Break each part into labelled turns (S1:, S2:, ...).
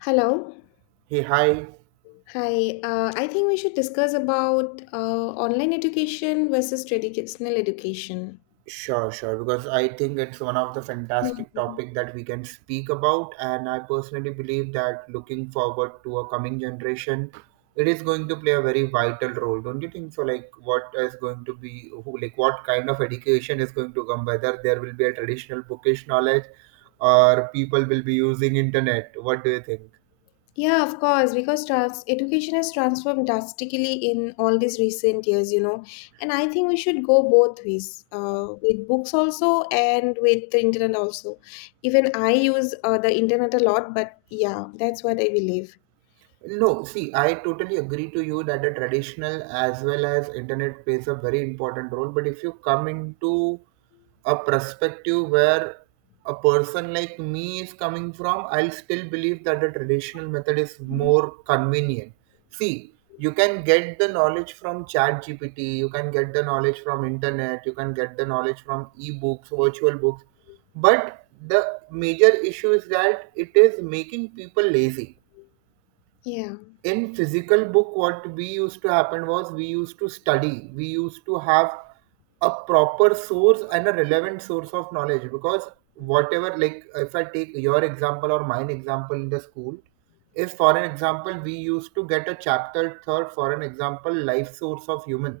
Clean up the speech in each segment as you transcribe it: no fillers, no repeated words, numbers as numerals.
S1: Hello.
S2: Hey, hi.
S1: Hi. I think we should discuss about online education versus traditional education.
S2: Sure, sure. Because I think it's one of the fantastic
S1: Mhm.
S2: topic that we can speak about, and I personally believe that looking forward to a coming generation, it is going to play a very vital role. Don't you think so? Like, what is going to be, who, like, what kind of education is going to come? Whether there will be a traditional bookish knowledge, or people will be using internet. What do you think?
S1: Yeah, of course, because education has transformed drastically in all these recent years, you know. And I think we should go both ways, with books also and with the internet also. Even I use the internet a lot, but yeah, that's what I believe.
S2: No, see, I totally agree to you that the traditional as well as internet plays a very important role. But if you come into a perspective where a person like me is coming from, I'll still believe that the traditional method is more convenient. See, you can get the knowledge from chat GPT, you can get the knowledge from internet, you can get the knowledge from ebooks, virtual books. But the major issue is that it is making people lazy
S1: Yeah.
S2: in physical book. What we used to happen was, we used to study, we used to have a proper source and a relevant source of knowledge because whatever, like if I take your example or mine example in the school, if for an example we used to get a chapter third, for an example life source of human,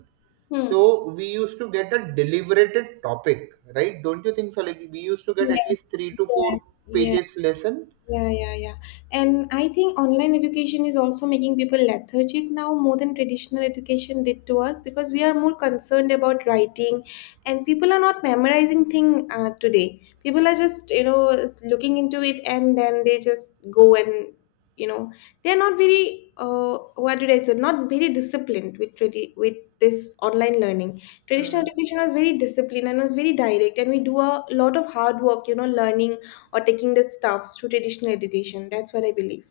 S1: Hmm.
S2: so we used to get a deliberated topic, right? Don't you think so? Like we used to get at
S1: Yeah,
S2: least three to
S1: yes.
S2: four
S1: Yeah.
S2: pages lesson.
S1: Yeah, yeah, yeah. And I think online education is also making people lethargic now more than traditional education did to us because we are more concerned about writing and people are not memorizing thing today. People are just, you know, looking into it and then they just go and, you know, they're not very, what did I say, not very disciplined with with this online learning. Traditional education was very disciplined and was very direct and we do a lot of hard work, you know, learning or taking the stuffs to traditional education. That's what I believe.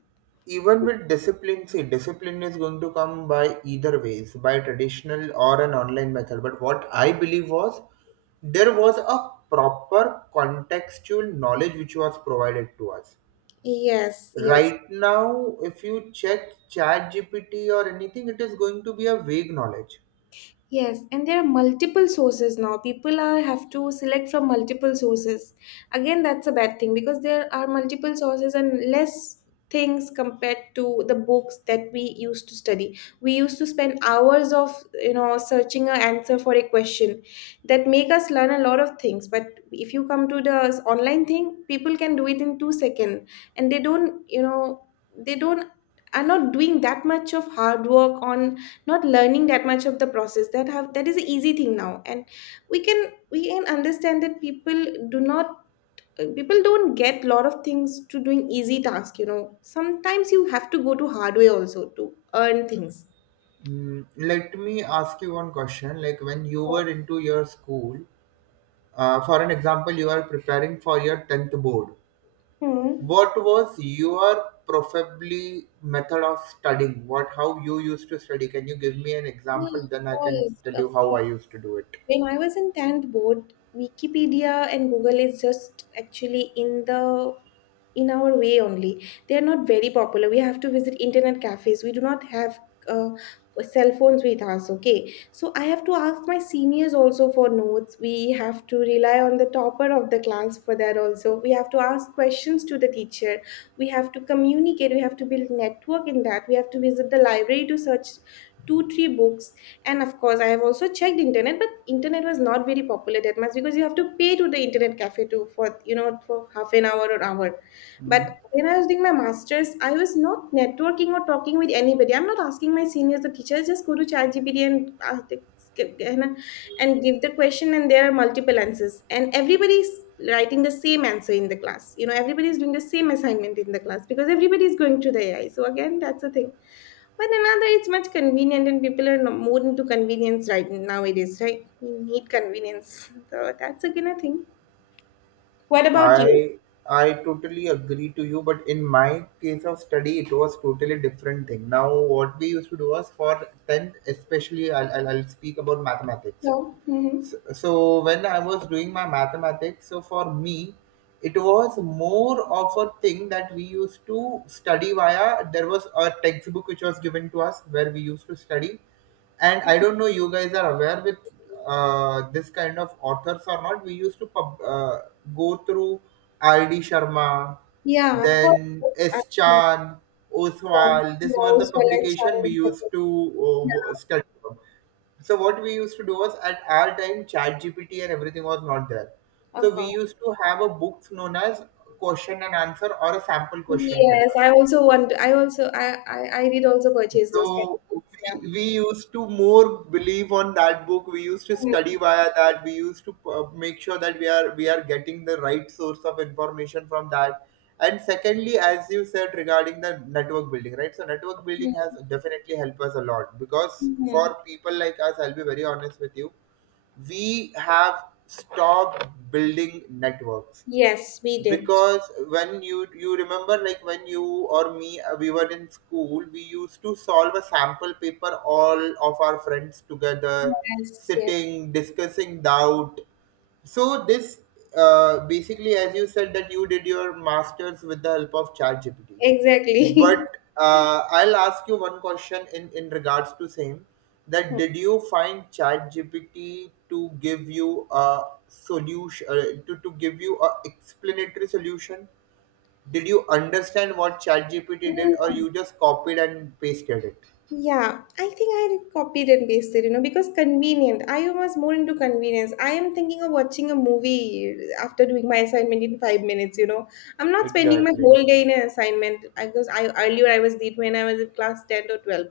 S2: Even with discipline, see, discipline is going to come by either ways, by traditional or an online method, but what I believe was there was a proper contextual knowledge which was provided to us.
S1: Yes, yes.
S2: Right now if you check chat gpt or anything, it is going to be a vague knowledge.
S1: Yes, and there are multiple sources now. People are have to select from multiple sources. Again, that's a bad thing because there are multiple sources and less things compared to the books that we used to study. We used to spend hours of searching an answer for a question that make us learn a lot of things. But if you come to the online thing, people can do it in 2 seconds, and they don't they don't are not doing that much of hard work on not learning that much of the process that have that is an easy thing now and we can we can understand that people do not people don't get lot of things to doing easy task, you know, sometimes you have to go to hard way also to earn things.
S2: Mm, let me ask you one question, like when you were into your school, for an example you are preparing for your 10th board.
S1: Hmm.
S2: What was your probably method of studying? What, how you used to study? Can you give me an
S1: Yeah,
S2: example? Then
S1: of
S2: I can
S1: course,
S2: tell
S1: of
S2: you how
S1: course.
S2: I used to do it.
S1: When I was in 10th board, Wikipedia and Google is just actually in the in our way only. They are not very popular. We have to visit internet cafes. We do not have uh, cell phones with us. Okay, so I have to ask my seniors also for notes. We have to rely on the topper of the class for that also. We have to ask questions to the teacher. We have to communicate. We have to build network in that. We have to visit the library to search 2 3 books, and of course I have also checked internet, but internet was not very popular that much because you have to pay to the internet cafe to for for half an hour or hour. But
S2: Mhm.
S1: when I was doing my masters, I was not networking or talking with anybody. I'm not asking my seniors or teachers, just go to ChatGPT and and and give the question, and there are multiple answers and everybody is writing the same answer in the class, you know, everybody is doing the same assignment in the class because everybody is going to the AI, so again that's the thing. But another, it's much convenient, and people are more into convenience right nowadays, right? We need convenience, so that's again a thing. What about you?
S2: I I totally agree to you, but in my case of study, it was totally different thing. Now, what we used to do was for tenth, especially I'll speak about mathematics.
S1: No. Hmm.
S2: So when I was doing my mathematics, so for me it was more of a thing that we used to study via, there was a textbook which was given to us where we used to study. And I don't know you guys are aware with this kind of authors or not. We used to go through RD Sharma,
S1: Yeah, of course.
S2: then
S1: I
S2: S Chan, Oswald. These were
S1: know
S2: the
S1: as well as
S2: publication we used
S1: child.
S2: to
S1: Yeah,
S2: study. So what we used to do was, at our time, chat gpt and everything was not there,
S1: of
S2: so we
S1: course.
S2: used to have a book known as question and answer, or a sample question
S1: Yes,
S2: paper.
S1: I also want. I did also purchase those kind
S2: So
S1: of books. Yeah.
S2: we used to more believe on that book. We used to study via that. We used to make sure that we are getting the right source of information from that. And secondly, as you said regarding the network building, right? So network building has
S1: Mhm.
S2: definitely helped us a lot because
S1: Mhm.
S2: for people like us, I'll be very honest with you, we have stopped building networks
S1: Yes, we did.
S2: because when you remember, like when you or me we were in school, we used to solve a sample paper, all of our friends together,
S1: Yes, yes,
S2: sitting, discussing doubt. So this basically, as you said that you did your masters with the help of ChatGPT.
S1: exactly.
S2: But I'll ask you one question in regards to same, that did you find ChatGPT to give you a solution, to give you a explanatory solution? Did you understand what ChatGPT did or
S1: Mhm.
S2: you just copied and pasted it?
S1: Yeah, I think I copied and pasted, you know, because convenient. I was more into convenience. I am thinking of watching a movie after doing my assignment in 5 minutes, you know. I'm not spending my
S2: Exactly.
S1: whole day in an assignment because I earlier I was late when I was in class 10 or 12.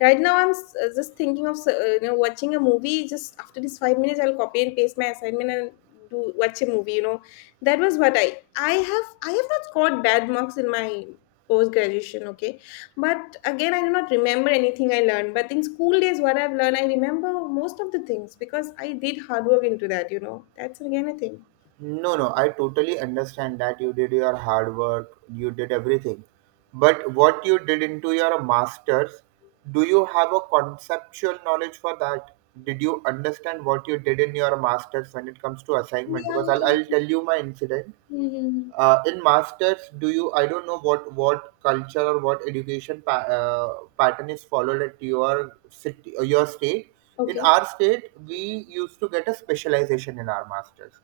S1: Right now, I'm just thinking of, you know, watching a movie. Just after this 5 minutes, I'll copy and paste my assignment and do watch a movie, you know. That was what I have not scored bad marks in my post graduation, okay, but again, I do not remember anything I learned. But in school days, what I've learned, I remember most of the things because I did hard work into that, you know. That's again a thing.
S2: No, no, I totally understand that you did your hard work, you did everything. But what you did into your master's, do you have a conceptual knowledge for that? Did you understand what you did in your master's when it comes to
S1: Yeah,
S2: assignment? Because I'll
S1: yeah.
S2: tell you my incident.
S1: Mhm.
S2: In masters, do you, I don't know what culture or what education pattern is followed at your city or your state. In
S1: Okay.
S2: our state, we used to get a specialization in our masters.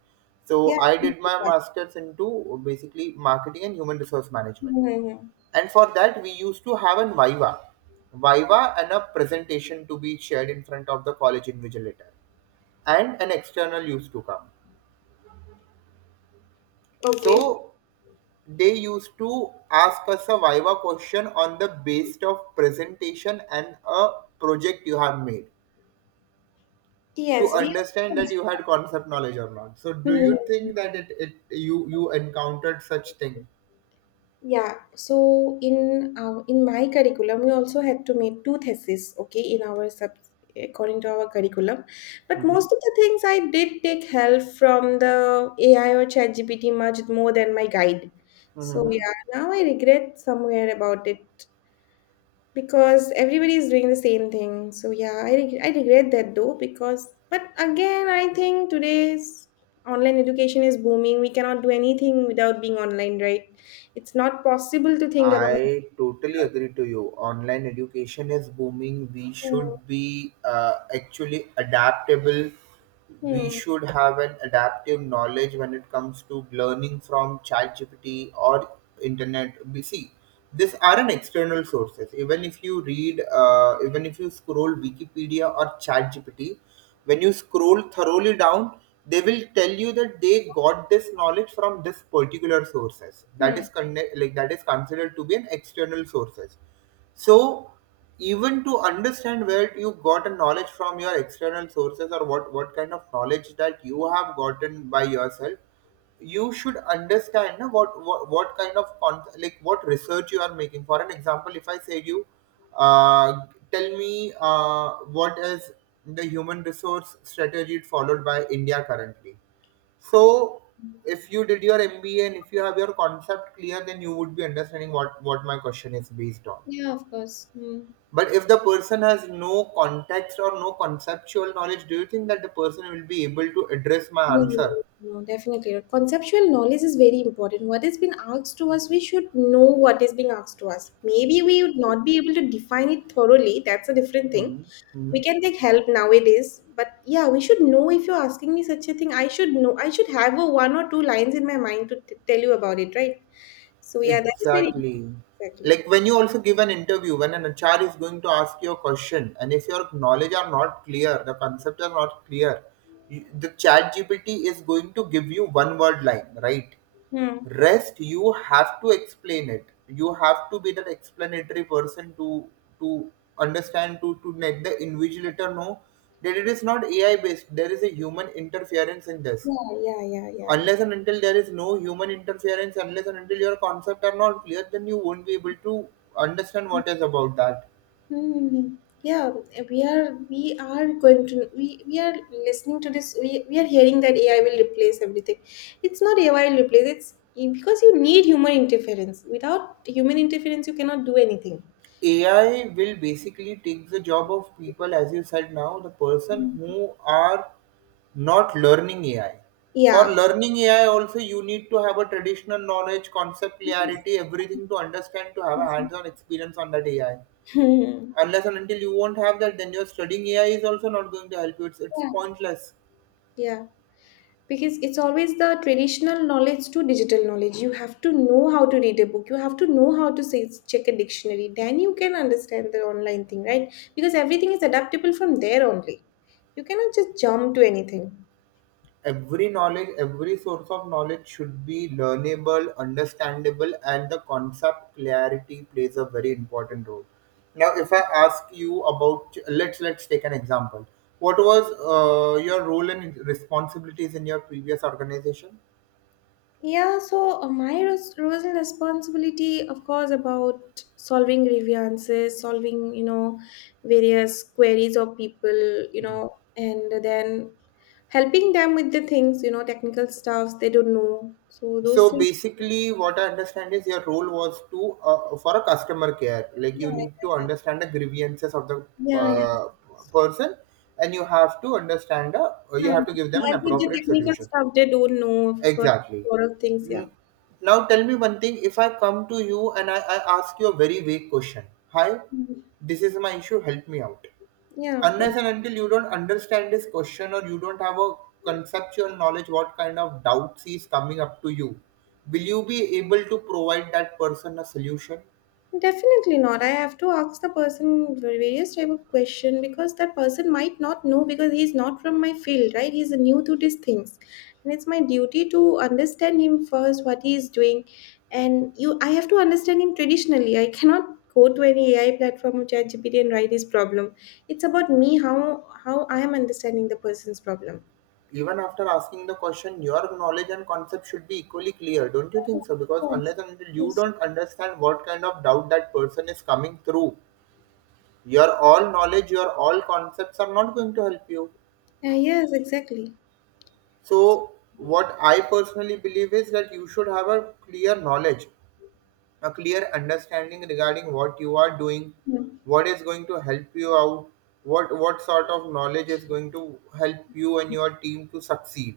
S2: So
S1: Yeah.
S2: I did my masters into basically marketing and human resource management,
S1: Mhm.
S2: and for that we used to have an viva. Viva and a presentation to be shared in front of the college invigilator, and an external used to come.
S1: Okay.
S2: So they used to ask a survivor question on the based of presentation and a project you have made, to
S1: Yes, we.
S2: understand that you had concept knowledge or not. So do you
S1: Mhm.
S2: think that it you you encountered such thing?
S1: Yeah, so in our, in my curriculum, we also had to make two theses, okay, in our sub according to our curriculum. But
S2: Mm-hmm.
S1: most of the things I did take help from the AI or ChatGPT much more than my guide. So
S2: Mm-hmm.
S1: yeah, now I regret somewhere about it because everybody is doing the same thing. So yeah, I regret that though because but again, I think today's online education is booming. We cannot do anything without being online, right? It's not possible to think about.
S2: I totally agree to you. Online education is booming. We
S1: Hmm.
S2: should be actually adaptable. We
S1: Hmm.
S2: should have an adaptive knowledge when it comes to learning from ChatGPT or internet. We see these are an external sources. Even if you read, even if you scroll Wikipedia or ChatGPT, when you scroll thoroughly down, they will tell you that they got this knowledge from this particular sources. That
S1: Hmm.
S2: is conne- like that is considered to be an external sources. So even to understand where you got a knowledge from your external sources, or what kind of knowledge that you have gotten by yourself, you should understand na, what kind of con- like what research you are making. For an example, if I say you, uh, tell me what is the human resource strategy followed by india currently. So if you did your MBA and if you have your concept clear, then you would be understanding what my question is based on.
S1: Yeah, of course. Hmm.
S2: But if the person has no context or no conceptual knowledge, do you think that the person will be able to address my
S1: No, no,
S2: answer?
S1: no, no, definitely. Conceptual knowledge is very important. What is being asked to us, we should know what is being asked to us. Maybe we would not be able to define it thoroughly. That's a different thing.
S2: Mhm.
S1: We
S2: Mhm.
S1: can take help nowadays, but yeah, we should know if you're asking me such a thing, I should know, I should have a one or two lines in my mind to tell you about it, right? So yeah, that's very
S2: Exactly.
S1: exactly.
S2: Like when you also give an interview, when an HR is going to ask you a question, and if your knowledge are not clear, the concepts are not clear, you, the chat GPT is going to give you one word line, right?
S1: Hmm.
S2: Rest, you have to explain it. You have to be that explanatory person to understand, to let the invigilator know that it is not AI based. There is a human interference in this,
S1: Yeah, yeah, yeah, yeah, yeah.
S2: unless and until there is no human interference, unless and until your concepts are not clear, then you won't be able to understand what is about that.
S1: Hmm. Yeah, we are, we are going to, we are listening to this, we are hearing that AI will replace everything. It's not AI will replace, it's because you need human interference, without human interference you cannot do anything.
S2: AI will basically take the job of people, as you said now, the person
S1: Mm.
S2: who are not learning AI. For
S1: Yeah.
S2: learning AI, also you need to have a traditional knowledge, concept
S1: Yes.
S2: clarity, everything to understand, to have a hands-on experience on that AI.
S1: Hmm.
S2: Unless and until you won't have that, then your studying AI is also not going to help you. It's
S1: Yeah.
S2: pointless.
S1: Yeah. Because it's always the traditional knowledge to digital knowledge. You have to know how to read a book. You have to know how to say, check a dictionary. Then you can understand the online thing, right? Because everything is adaptable from there only. You cannot just jump to anything.
S2: Every knowledge, every source of knowledge should be learnable, understandable, and the concept clarity plays a very important role. Now if I ask you about, let's take an example. What was your role and responsibilities in your previous organization?
S1: Yeah, so my roles and responsibility, of course, about solving grievances, solving, you know, various queries of people, you know, and then helping them with the things, you know, technical stuffs they don't know. So
S2: So
S1: those things,
S2: basically what I understand is, your role was to for a customer care, like
S1: yeah,
S2: you need to
S1: yeah,
S2: understand the grievances of the
S1: yeah. Yeah, yeah.
S2: uh, person, and you have to understand,
S1: Hmm.
S2: you have to give them an
S1: Help with the
S2: appropriate
S1: technical
S2: solution.
S1: stuff they don't know because
S2: Exactly.
S1: a lot of things, yeah.
S2: N- Now tell me one thing. If I come to you and I ask you a very vague question, hi,
S1: Hmm.
S2: this is my issue, help me out.
S1: Yeah, of course.
S2: Unless and until you don't understand this question, or you don't have a conceptual knowledge what kind of doubts is coming up to you, will you be able to provide that person a solution?
S1: Definitely not. I have to ask the person various type of question because that person might not know because he's not from my field, right? He's new to these things, and it's my duty to understand him first what he is doing, and you. I have to understand him traditionally. I cannot go to any AI platform or ChatGPT and write his problem. It's about me how I am understanding the person's problem.
S2: Even after asking the question, your knowledge and concept should be equally clear, don't you think so? Because
S1: Yes.
S2: unless and until you
S1: Yes.
S2: don't understand what kind of doubt that person is coming through, your all knowledge, your all concepts are not going to help you.
S1: Yes, exactly.
S2: So what I personally believe is that you should have a clear knowledge, a clear understanding regarding what you are doing,
S1: Yeah.
S2: what is going to help you out, what sort of knowledge is going to help you and your team to succeed.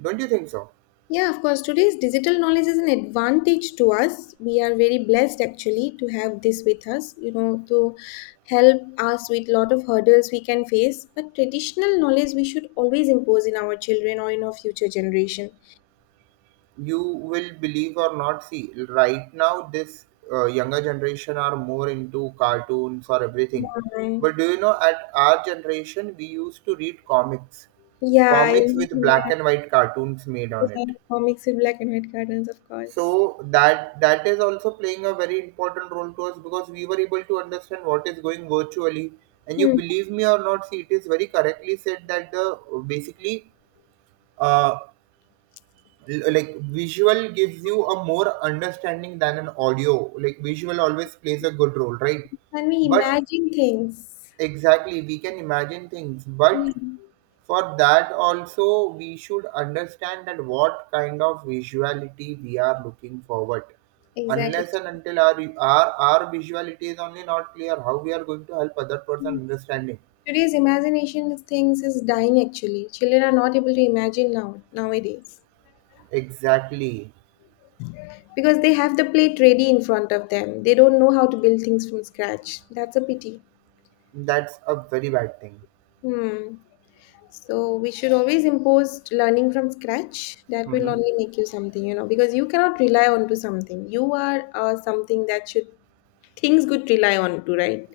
S2: Don't you think so?
S1: Yeah, of course. Today's digital knowledge is an advantage to us. We are very blessed actually to have this with us, you know, to help us with lot of hurdles we can face. But traditional knowledge we should always impose in our children or in our future generation.
S2: You will believe or not, see, right now this younger generation are more into cartoons or everything,
S1: Yeah,
S2: but do you know at our generation we used to read comics,
S1: yeah, I,
S2: comics with black
S1: yeah
S2: and white cartoons made
S1: of
S2: on
S1: I
S2: it.
S1: have comics with black and white cartoons, of course.
S2: So that is also playing a very important role to us, because we were able to understand what is going virtually. And you
S1: Hmm.
S2: believe me or not, see, it is very correctly said that the basically uh, like visual gives you a more understanding than an audio, like visual always plays a good role, right?
S1: And we
S2: But
S1: imagine things.
S2: exactly, we can imagine things,
S1: Yeah,
S2: but for that also we should understand that what kind of visuality we are looking forward.
S1: exactly.
S2: Unless and until our our visuality is only not clear, how we are going to help other person understanding.
S1: Today's imagination of things is dying actually. Children are not able to imagine now nowadays
S2: Exactly.
S1: because they have the plate ready in front of them. They don't know how to build things from scratch. That's a pity.
S2: That's a very bad thing.
S1: Hmm. So we should always impose learning from scratch. That will
S2: Hmm.
S1: only make you something, you know, because you cannot rely on to something. You are something that should things could rely on to, right?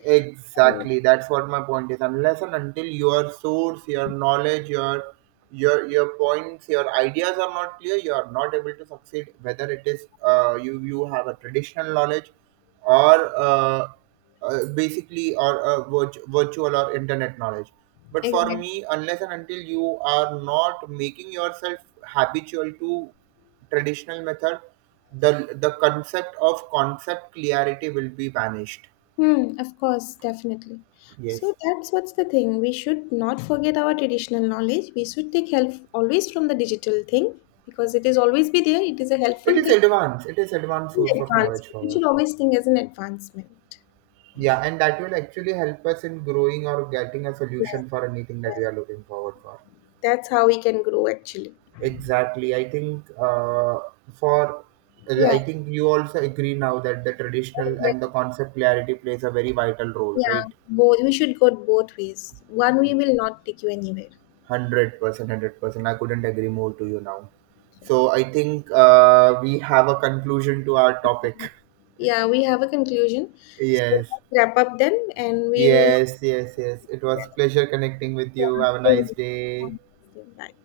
S1: Hmm.
S2: Exactly. That's what my point is. Unless and until your source, your knowledge, your your points, your ideas are not clear, you are not able to succeed. Whether it is you you have a traditional knowledge, or basically, or virt- virtual or internet knowledge. But for
S1: Exactly.
S2: me, unless and until you are not making yourself habitual to traditional method, the concept of concept clarity will be vanished.
S1: Hmm, of course, definitely.
S2: Yes.
S1: So that's what's the thing. We should not forget our traditional knowledge. We should take help always from the digital thing because it is always be there. It is a
S2: It
S1: helpful
S2: is
S1: thing.
S2: advanced. It is advanced
S1: An
S2: source of knowledge
S1: advancement. We
S2: for
S1: should
S2: us.
S1: always think as an advancement.
S2: Yeah, and that will actually help us in growing or getting a
S1: Yes,
S2: solution for anything that we
S1: yes.
S2: are looking forward for.
S1: That's how we can grow actually.
S2: Exactly. I think for
S1: Yeah,
S2: I think you also agree now that the traditional
S1: exactly.
S2: and the concept clarity plays a very vital role, right?
S1: Yeah. Both we should go both ways. One way will not take you anywhere.
S2: 100%, 100%. I couldn't agree more to you now. So I think we have a conclusion to our topic.
S1: Yeah, we have a conclusion. So
S2: Yes.
S1: let's wrap up then and we'll
S2: Yes, yes, yes. It was pleasure connecting with you.
S1: yeah,
S2: Have a
S1: same,
S2: nice day.
S1: same, like